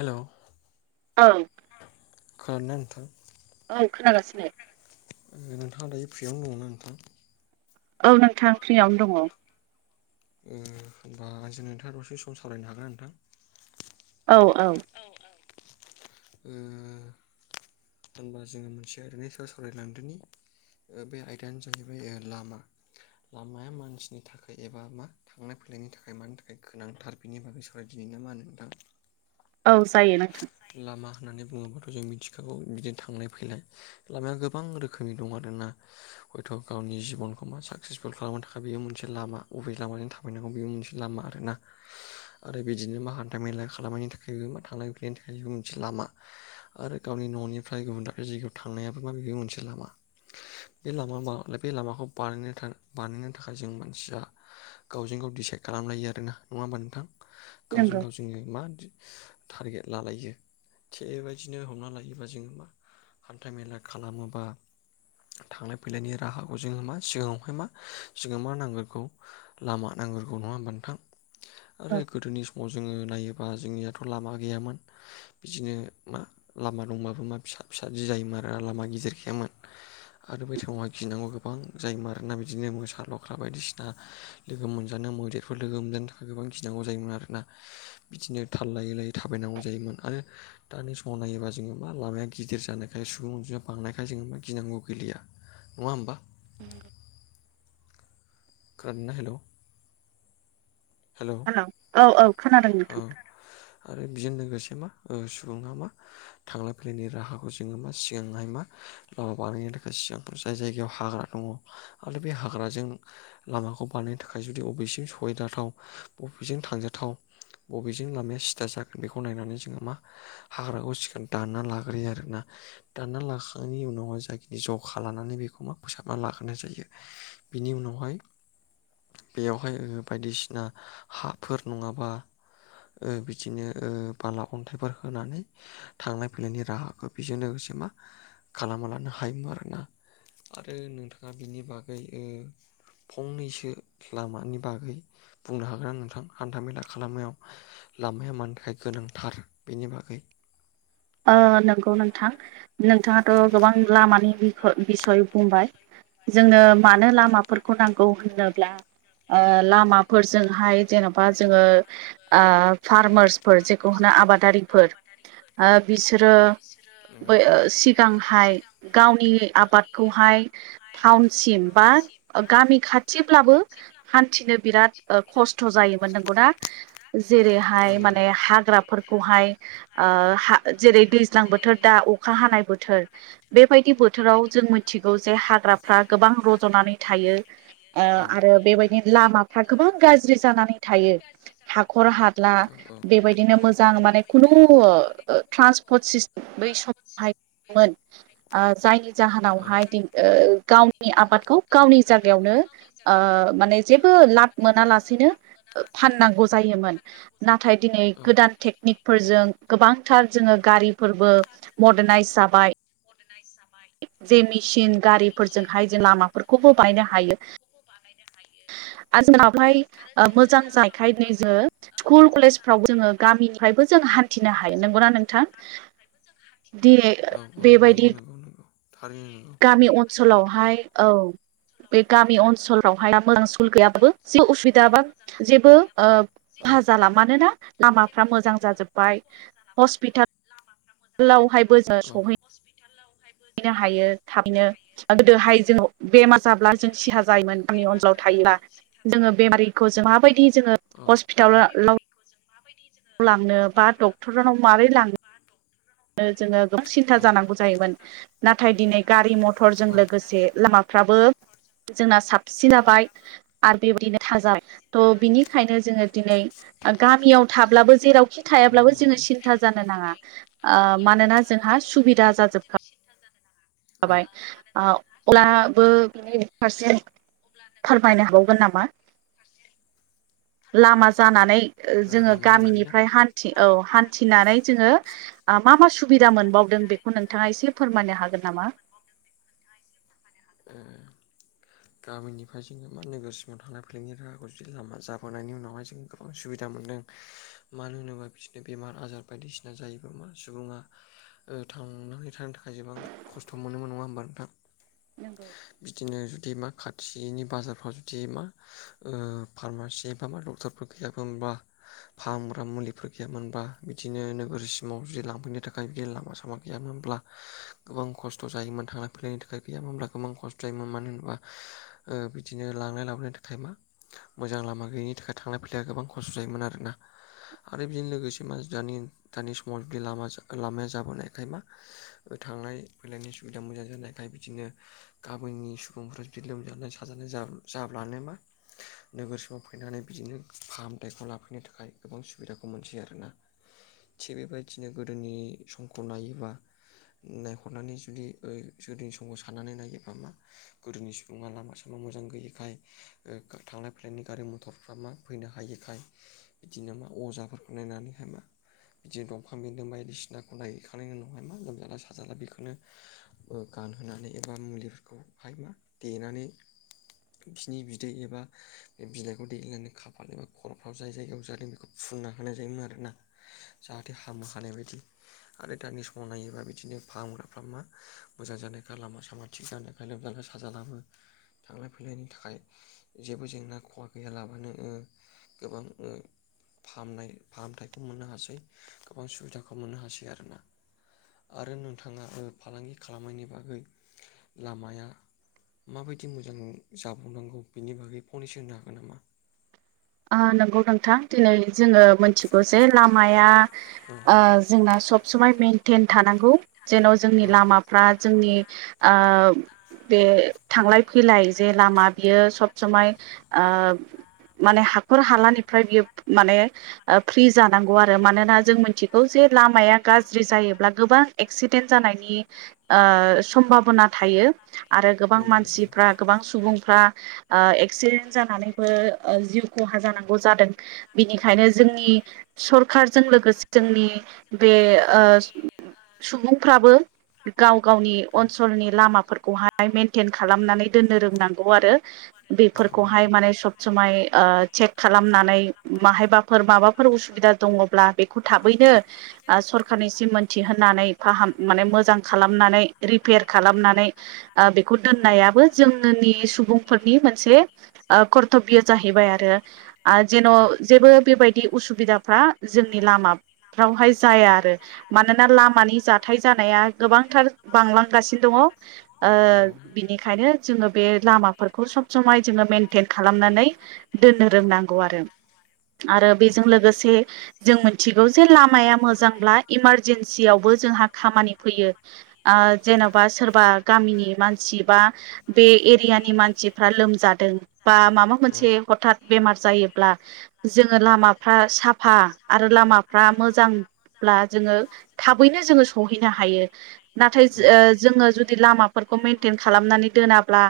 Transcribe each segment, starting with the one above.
हेल' औ खोनादोंना नोंथां औ खोनागासिनो नोंथाङा दायो फ्रियावनो दङना नोंथां? औ नोंथां फ्रियावनो दङ होनोमबा आंजोंनो नोंथाङा दसे सम सावरायनो हागोन ना नोंथां औ औ औ औ होनबा जोङो मोनसे ओरैनो सायाव सावरायलांदोनि बे आयदायानो जाहैबाय लामा लामाया मानसिनि थाखाय एबा मा थांलाय फैलायनि थाखाय मानि थाखाय गोनांथार बेनि बागै सावरायदि नामा नोंथां औ जायो नोंथां लामा होननानै बुङोबाथ' जों मिथिखागौ बिदिनो थांलाय फैलाय लामाया गोबां रोखोमनि दं आरोना हयथ' गावनि जिबनखौ मा साक्सेसफुल खालामनो थाखाय बेयो मोनसे लामा बबे लामाजों थाब बायनांगौ बेबो मोनसे लामा आरोना आरो बिदिनो मा हान्था मेला खालामनायनि थाखायबो मा थांलाय फैलायनि थाखायबो मोनसे लामा आरो गावनि न'निफ्राय गुबुन दाब जायगायाव थांनायाबो माब मोनसे लामा बे लामा बे लामाखौ बानायनो थाखाय बानायनो थाखाय जों मानसिया गावजों गाव डिसाइद खालामलायो आरोना नङा होमबा नोंथां गावजों नंगौ गाव जोङो मा टारगेट लालायो थिग बेबायदिनो हमना लायोबा जोङो मा हान्था मेला खालामोबा थांलाय फैलायनि राहाखौ जोङो मा सिगाङावहाय मा जोंो मा नांगोरगौ लामा नांग्रगौ नङा होनबा नोंथां आरो औ गोदोनि समाव जोङो नायोबा जोंनियाथ' लामा गैयामोन बिदिनो मा लामा दंबाबो मा फिसा फिसा जि जायोमोन आरो लामा गिदिर गायामोन आरो बैथाङावहा गिनांगौ गोबां जायोमोन आरोना बिदिनो मोसा लख्रा बायदिसिना लोगो मोनजानो मैदेरफोर लोगो मोनजानो थाखाय गोबां गिनांगौ जायोमोन आरोना। बिदिनो थाल लायै लायै थाबायनांगौ जायोमोन आरो। दानि समाव नायोबा जोङो मा लामाया गिदिर जानायखाय सुबुं अनजिमाया बांनायखाय जोङो मा गिनांगौ गैलिया। नङा होमबा। खोनादोंना हेल'। हेल' औ औ खोनादों औ नोंथां। आरो बेजों लोगोसे मा सुबुङा मा थांलाय फैलायनि राहाखौ जोङो मा सिगांहाय मा लामा बानायनायनि थाखाय सिगांफोराव जाय जायगायाव हाग्रा दङ आरो बे हाग्राजों लामाखौ बानायनो थाखाय जुदि अबेजों सहायजाथाव बबेजों थांजाथाव बबेजों लामाया सिथा जागोन। बेखौ नायनानै जोङो मा हाग्राखौ सिखोन दाना लाग्रोयो आरोना। दानना लाखांनायनि उनाव जाखिनि जखा लानानै बेखौ मा फोसाबना लाग्राय जायो। बिनि उनावहाय बेयावहाय बायदिसिना हाफोर नङाबा बिदिनो बाला अन्थाइफोर होनानै थांलाय फैलायनि राहाखौ बेजों लोगोसे मा खालामना लानो हायोमोन आरोना। आरो नोंथाङा बिनि बागै फंनैसो लामानि बागै बुंनो हागोन नोंथां हान्थामेला खालामाव लामाया मानि थाखाय गोनांथार। बेनि बागै नंगौ नोंथां नोंथाङाथ' गोबां लामानि बिसय बुंबाय। जोंनो मानो लामाफोरखौ नांगौ होनोब्ला लामा फोरजोंहाय जेन'बा जोङो फार्मारसफोर जेखौना आबादारिफोर बिसोरो नंगौ सिगांहाय गावनि आबादखौहाय टाउनसिम बा गामि खाथिब्लाबो हान्थिनो बिराद खस्थ' जायोमोन नंगौना। औ जेरैहाय नंगौ औ माने हाग्राफोरखौहाय जेरै दैज्लां बोथोर दा अखा हानाय बोथोर। बेबायदि बोथोराव जों मिथिगौ जे हा ग्राफोरा गोबां रजनानै थायो। ओ औ आरो बे बादि लामा गोबां गाज्रि जानानै थायो। हाखर हाला बे बायदिनो मोजां माने खुनु ट्रान्सपर्ट सिस्टेम बै समावहाय मोन जायनि औ जाहोनावहाय गावनि आबादखौ गावनि जायगायावनो माने जेबो लाब मोनालासेनो फाननांगौ जायोमोन। नाथाय दिनै गोदान टेकनिकफोरजों गोबां थार जोङो गारिफोरबो मदारनायइस जाबाय। जे मेसिन जे मेचिन गारिफोरजोंहाय जों लामाफोरखौबो गारिफोरजोंहाय बायनो जोङो लामाफोरखौबो बानायनो हायो। दा जोंनावहाय मोजां जानायखाय दिनै जोङो स्कुल कलेजफ्राव जोङो गामिनिफ्रायबो जों हान्थिनो हायो। नंगौना नोंथां। दिनै औ औ बे‌ नंगौ बायदि नंगौ। थारैनो गामि अनसोलावहाय औ। बे गामि अनसोलावहाय मोजां [unintelligible] गैयाबाबो उसुबिदा बा जेबो औ औ खहा जाला। मानोना लामाफ्रा मोजां जाजोब्बाय हस्पिटालावहायबो जों सहै हस्पिटालावहायबो जोङो थाबैनो गोदोहाय जों बेमार जाब्ला जों सिहा जायोमोन जोंनि अनसोलाव जो बेमरिखौ जों मा बायदि जोङो हस्पिटाल मा बायदि लांनो बा डक्टरनाव मारै लांनो मा होनदों? जोङो गोबां सिन्था जानांगौ जायोमोन नाथाय दिनै गारि मथरजों लोगोसे लामा फ्राबो जोंना साबसिन बाय आरो बेबायदिनो थाजाबाय थ' बिनिखायनो जोङो दिनै गामियाव थाब्लाबो जेराव खि थायाब्लाबो जोङो सिन्था जानो नाङा। ओ गामियाव मानोना थाब्लाबो जोंहा जेरावखि थायाब्लाबो जोङो सिन्था जानो नाङा। माबाय अब्लाबो फारसे [unintelligible] खमायनो हावगोन नामा? लामा जानानै जोङो लामानि बागैना ओ गामिनिफ्राय हान्थि औ हान्थिनानै जोङो मा मा सुबिदा मोनबावदों बेखौ नोंथाङा एसे फोरमायनो हागोन नामा? [unintelligible] गामिनि [unintelligible] जोङो मा नोगोरसिमाव थांलायैलायनि राहाखौ जुदि लामा जाबोनायनि उनावहाय जों गोबां सुबिदा मोनदों। मानो होनोबा बिदिनो बेमार आजार बायदिसिना जायोबा मा सुबुङा थांनानै थानो थाखाय गोबां खस्थ' मोनोमोन नङा होमबा नोंथां नंगौ बिदिनो जुदि मा खाथि बेनि बाजारफ्राव जुदि मा ओ फार्मासि मा डक्टरफोर गैयामोन होनबा फाहामग्रा मुलिफोर गैयामोनबा बिदिनो नोगोरसिमाव जुदि लांफैनो थाखाय बिदिनो लामा सामा गैयामोनब्ला गोबां खस्थ' जायोमोन थांलायै फैलायनि थाखाय गैयामोनब्ला गोबां खस्थ' जायोमोन मानो होनोबा ओ बिदिनो लांनाय लाबोनाय थाखाय मा मोजां लामा गैयिनि थाखाय थांलाय फैलायाया गोबां खस्थ' जायोमोन आरोना आरो बिजोंनो लोगोसे मा दानि दानि समाव बिदि लामाया जाबोनायखाय मा थांलाय फैलायनि सुबिदा मोजां जानायखाय बिदिनो गामिनि सुबुंफ्रा बिदि लोमजानाय साजानाय जाब्लानो मा नोगोरसिमाव फैनानै बिदिनो फाहामथायाइखौ लाफैनो थाखाय गोबां सुबिदाखौ मोनसै आरोना। थिग बेबायदिनो गोदोनि समखौ नायोबा नायहरनानै जुदि गोदोनि समाव साननानै नायोब मा गोदोनि सुबुङा लामा साम न' मोजां गैयिखाय थांलाय फैलायनि गारि मथरफ्रा मा फैनो हायिखाय बिदिनो मा अजाफोरखौ नायनानैहाय मा बिदिनो दंफां बेन्दों बायदिसिनाखौ नागिरखांनायनि उनावहाय मा लोमजाला साजाला बेखौनो गानहोनानै एबा मुलिफोरखौहाय मा देनानै बिसनि बिदै एबा बे बिलाइखौ दैेलायनानै खाफाल एबा खर'फ्राव जाय जायगायाव जादों बेखौ फुनना होनाय जायोमोन आरोना जाहाथे हामो हानाय बायदि आरो दानि समाव नायोबा बिदिनो फाहामग्राफ्रा मा मोजां जानायखा लामा सामा थिग जानायखाय लोमजानाय साजालाबो। थांलाय फैलायनि थाखाय जेबो जेंना खहा गैयालाबानो ओ गोबां ओ फाहामनाय फाहामथायखौ मोननो हासै गोबां सुबिदाखौ मोननो हासै आरो ना आरो नोंथाङा ओ फालांगि खालामनायनि बागै लामाया माबायदि मोजां जाबावनांगौ बिनि बागै फनैसो होनो हागोन नामा? ओ नंगौ नोंथां दिनै जोङो मिथिगौ जे लामाया औ ओ जोंना सब समाय मेनटेन थानांगौ। जेन' जोंनि औ लामाफ्रा जोंनि ओ बे थांलाय फैलाय जे लामा बियो सब समाय ओ माने हाखर हालानिफ्राय बियो माने फ्रि जानांगौ आरो मानोना जों मिथिगौ जे लामाया गाज्रि जायोब्ला गोबां एक्सिडेन्ट जानायनि सम्भाबना थायो। आरो गोबां नंगौ नंगौ मानसिफ्रा गोबां सुबुंफ्रा एक्सिडेन्ट जानानैबो जिउ खहा जानांगौ जादों। बिनिखायनो जोंनि सरखारजों लोगोसे जोंनि बे ओ सुबुंफ्राबो गाव गावनि औ ओनसोलनि लामाफोरखौहाय मेनटेन खालामनानै दोननो रोंनांगौ आरो। नंगौ नंगौ औ नंगौ औ नंगौ औ बेफोरखौहाय माने सब समाय चेक खालामनानै माहायबाफोर माबाफोर उसुबिदा दङब्ला बे खौ थाबैनो सरखारनिसिम मोनथिहनानै फाहाम माने मोजां खालामनानै रिपेयार खालामनानै बेखौ दोननायाबो जोंनोनि सुबुंफोरनि मोनसे ओ थ बियो जाहैबाय आरो जेन' जेबो बेबायदि उसुबिदाफ्रा जोंनि लामाफ्रावहाय जाया आरो मानोना लामानि जाथाय जानाया गोबांथार बांलांगासिनो दङ बिनिखायनो जोङो बे लामाफोरखौ सब समाय जोङो मेनटेन खालामनानै दोननो रोंनांगौ आरो आरो औ बेजों लोगोसे जों मिथिगौ जे लामाया मोजांब्ला इमारजेन्सियावबो जोंहा खामानि फैयो जेन'बा सोरबा गामिनि मानसि बा बे एरियानि मानसिफ्रा लोमजादों बा माबा औ औ मोनसे हथात बेमार जायोब्ला जोङो लामाफ्रा साफा आरो लामाफ्रा मोजां ब्ला जोङो थाबैनो जोङो सहैनो हायो नाथाय जोङो जुदि लामाफोरखौ मेेनटेन खालामनानै दोनाब्ला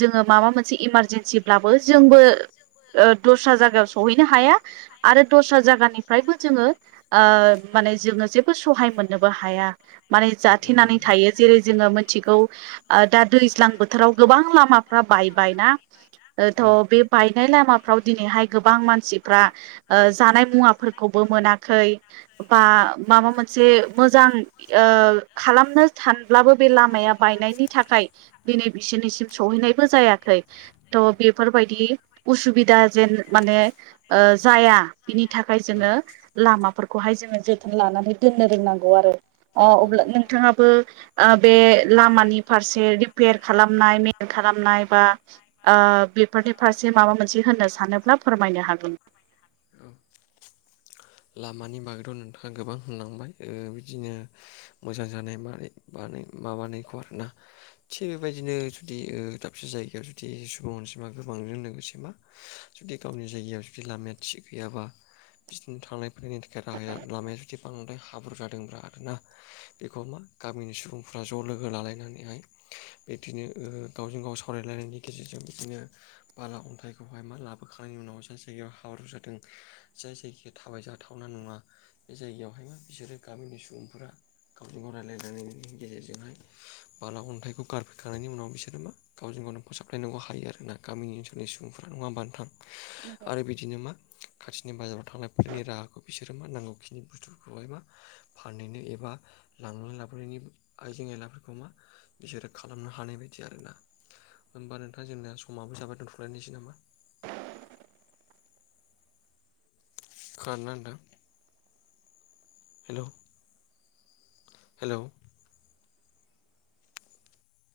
जोङो माबा मोनसे इमारजेन्सिब्लाबो जोंबो दस्रा जायगायाव सहैनो हाया आरो दस्रा जायगानिफ्रायबो जोङो माने जोङो जेबो सहाय मोननोबो हाया माने जाथेनानै थायो जेरै जोङो मिथिगौ दा दैज्लां बोथोराव गोबां लामाफ्रा बायबायना थ' बे बायनाय लामाफ्राव दिनैहाय गोबां मानसिफ्रा जानाय मुवाफोरखौबो मोनाखै बा माबा मोनसे मोजां खालामनो सानब्लाबो बे लामाया बायनायनि थाखाय दिनै बिसोरनिसिम सहैनायबो जायाखै थ' बेफोरबायदि उसुबिदा जेन माने जाया बिनि थाखाय जोङो लामाफोरखौहाय जोङो जोथोन लानानै दोननो रोंनांगौ आरो अ अब्ला नोंथाङाबो बे लामानि फारसे रिपेयार खालामनाय मेेन खालामनाय बा बेफोरनि फारसे माबा मोनसे होननो सानोब्ला फोरमायनो हागोन औ लामानि बागैथ' नोंथाङा गोबां होनलांबाय बिदिनो मोजां जानाय मानाय बानाय माबानायखौ आरोना थिग बेबायदिनो जुदि दाबसे जायगायाव जुदि सुबुं अनसिमा गोबांजों लोगोसे मा जुदि गावनि जायगायाव जुदि लामाया थिग गैयाबा बिदिनो थांलाय फैलायनि थाखाय राहाया लामाया जुदि बांद्राय हाब्रु जादोंब्रा आर ना बेखौ मा गामिनि सुबुंफ्रा ज' लोगो लालायनानैहाय बिदिनो गावजों गाव सावरायलायनायनि गेजेरजों बिदिनो बाला अन्थाइखौहाय मा लाबोखांनायनि उनाव जाय जायगायाव हाब्रु जादों जाय जायगाया थाबायजाथावना नङा बे जायगायावहाय मा बिसोरो गामिनि सुबुंफोरा गावजों गाव रायजलायलायनायनि गेजेरजोंहाय बाला अन्थाइखौ गारफैखांनायनि उनाव बिसोरो मा गावजों गाव नों फोसाबलायनांगौ हायो आरो ना गामि ओनसोलनि सुबुंफफोरा नङा होनबा नोथां आरो बिदिनो मा खाथिनि बाजाराव थांनायफोरनि राहाखौ बिसोरो मा नांगौ खिनि बुस्थुफोरखौहाय मा फानहैनो एबा लांनानै लाबोनायनि आइजें आयलाफोरखौ मा बिसोरो खालामनो हानाय बायदि आरो ना होमबा नोंथाङा जोंना समाबो जाबाय दोनथ'लायनोसै नामा खोनादों ना नोंथां हेल' हेलौ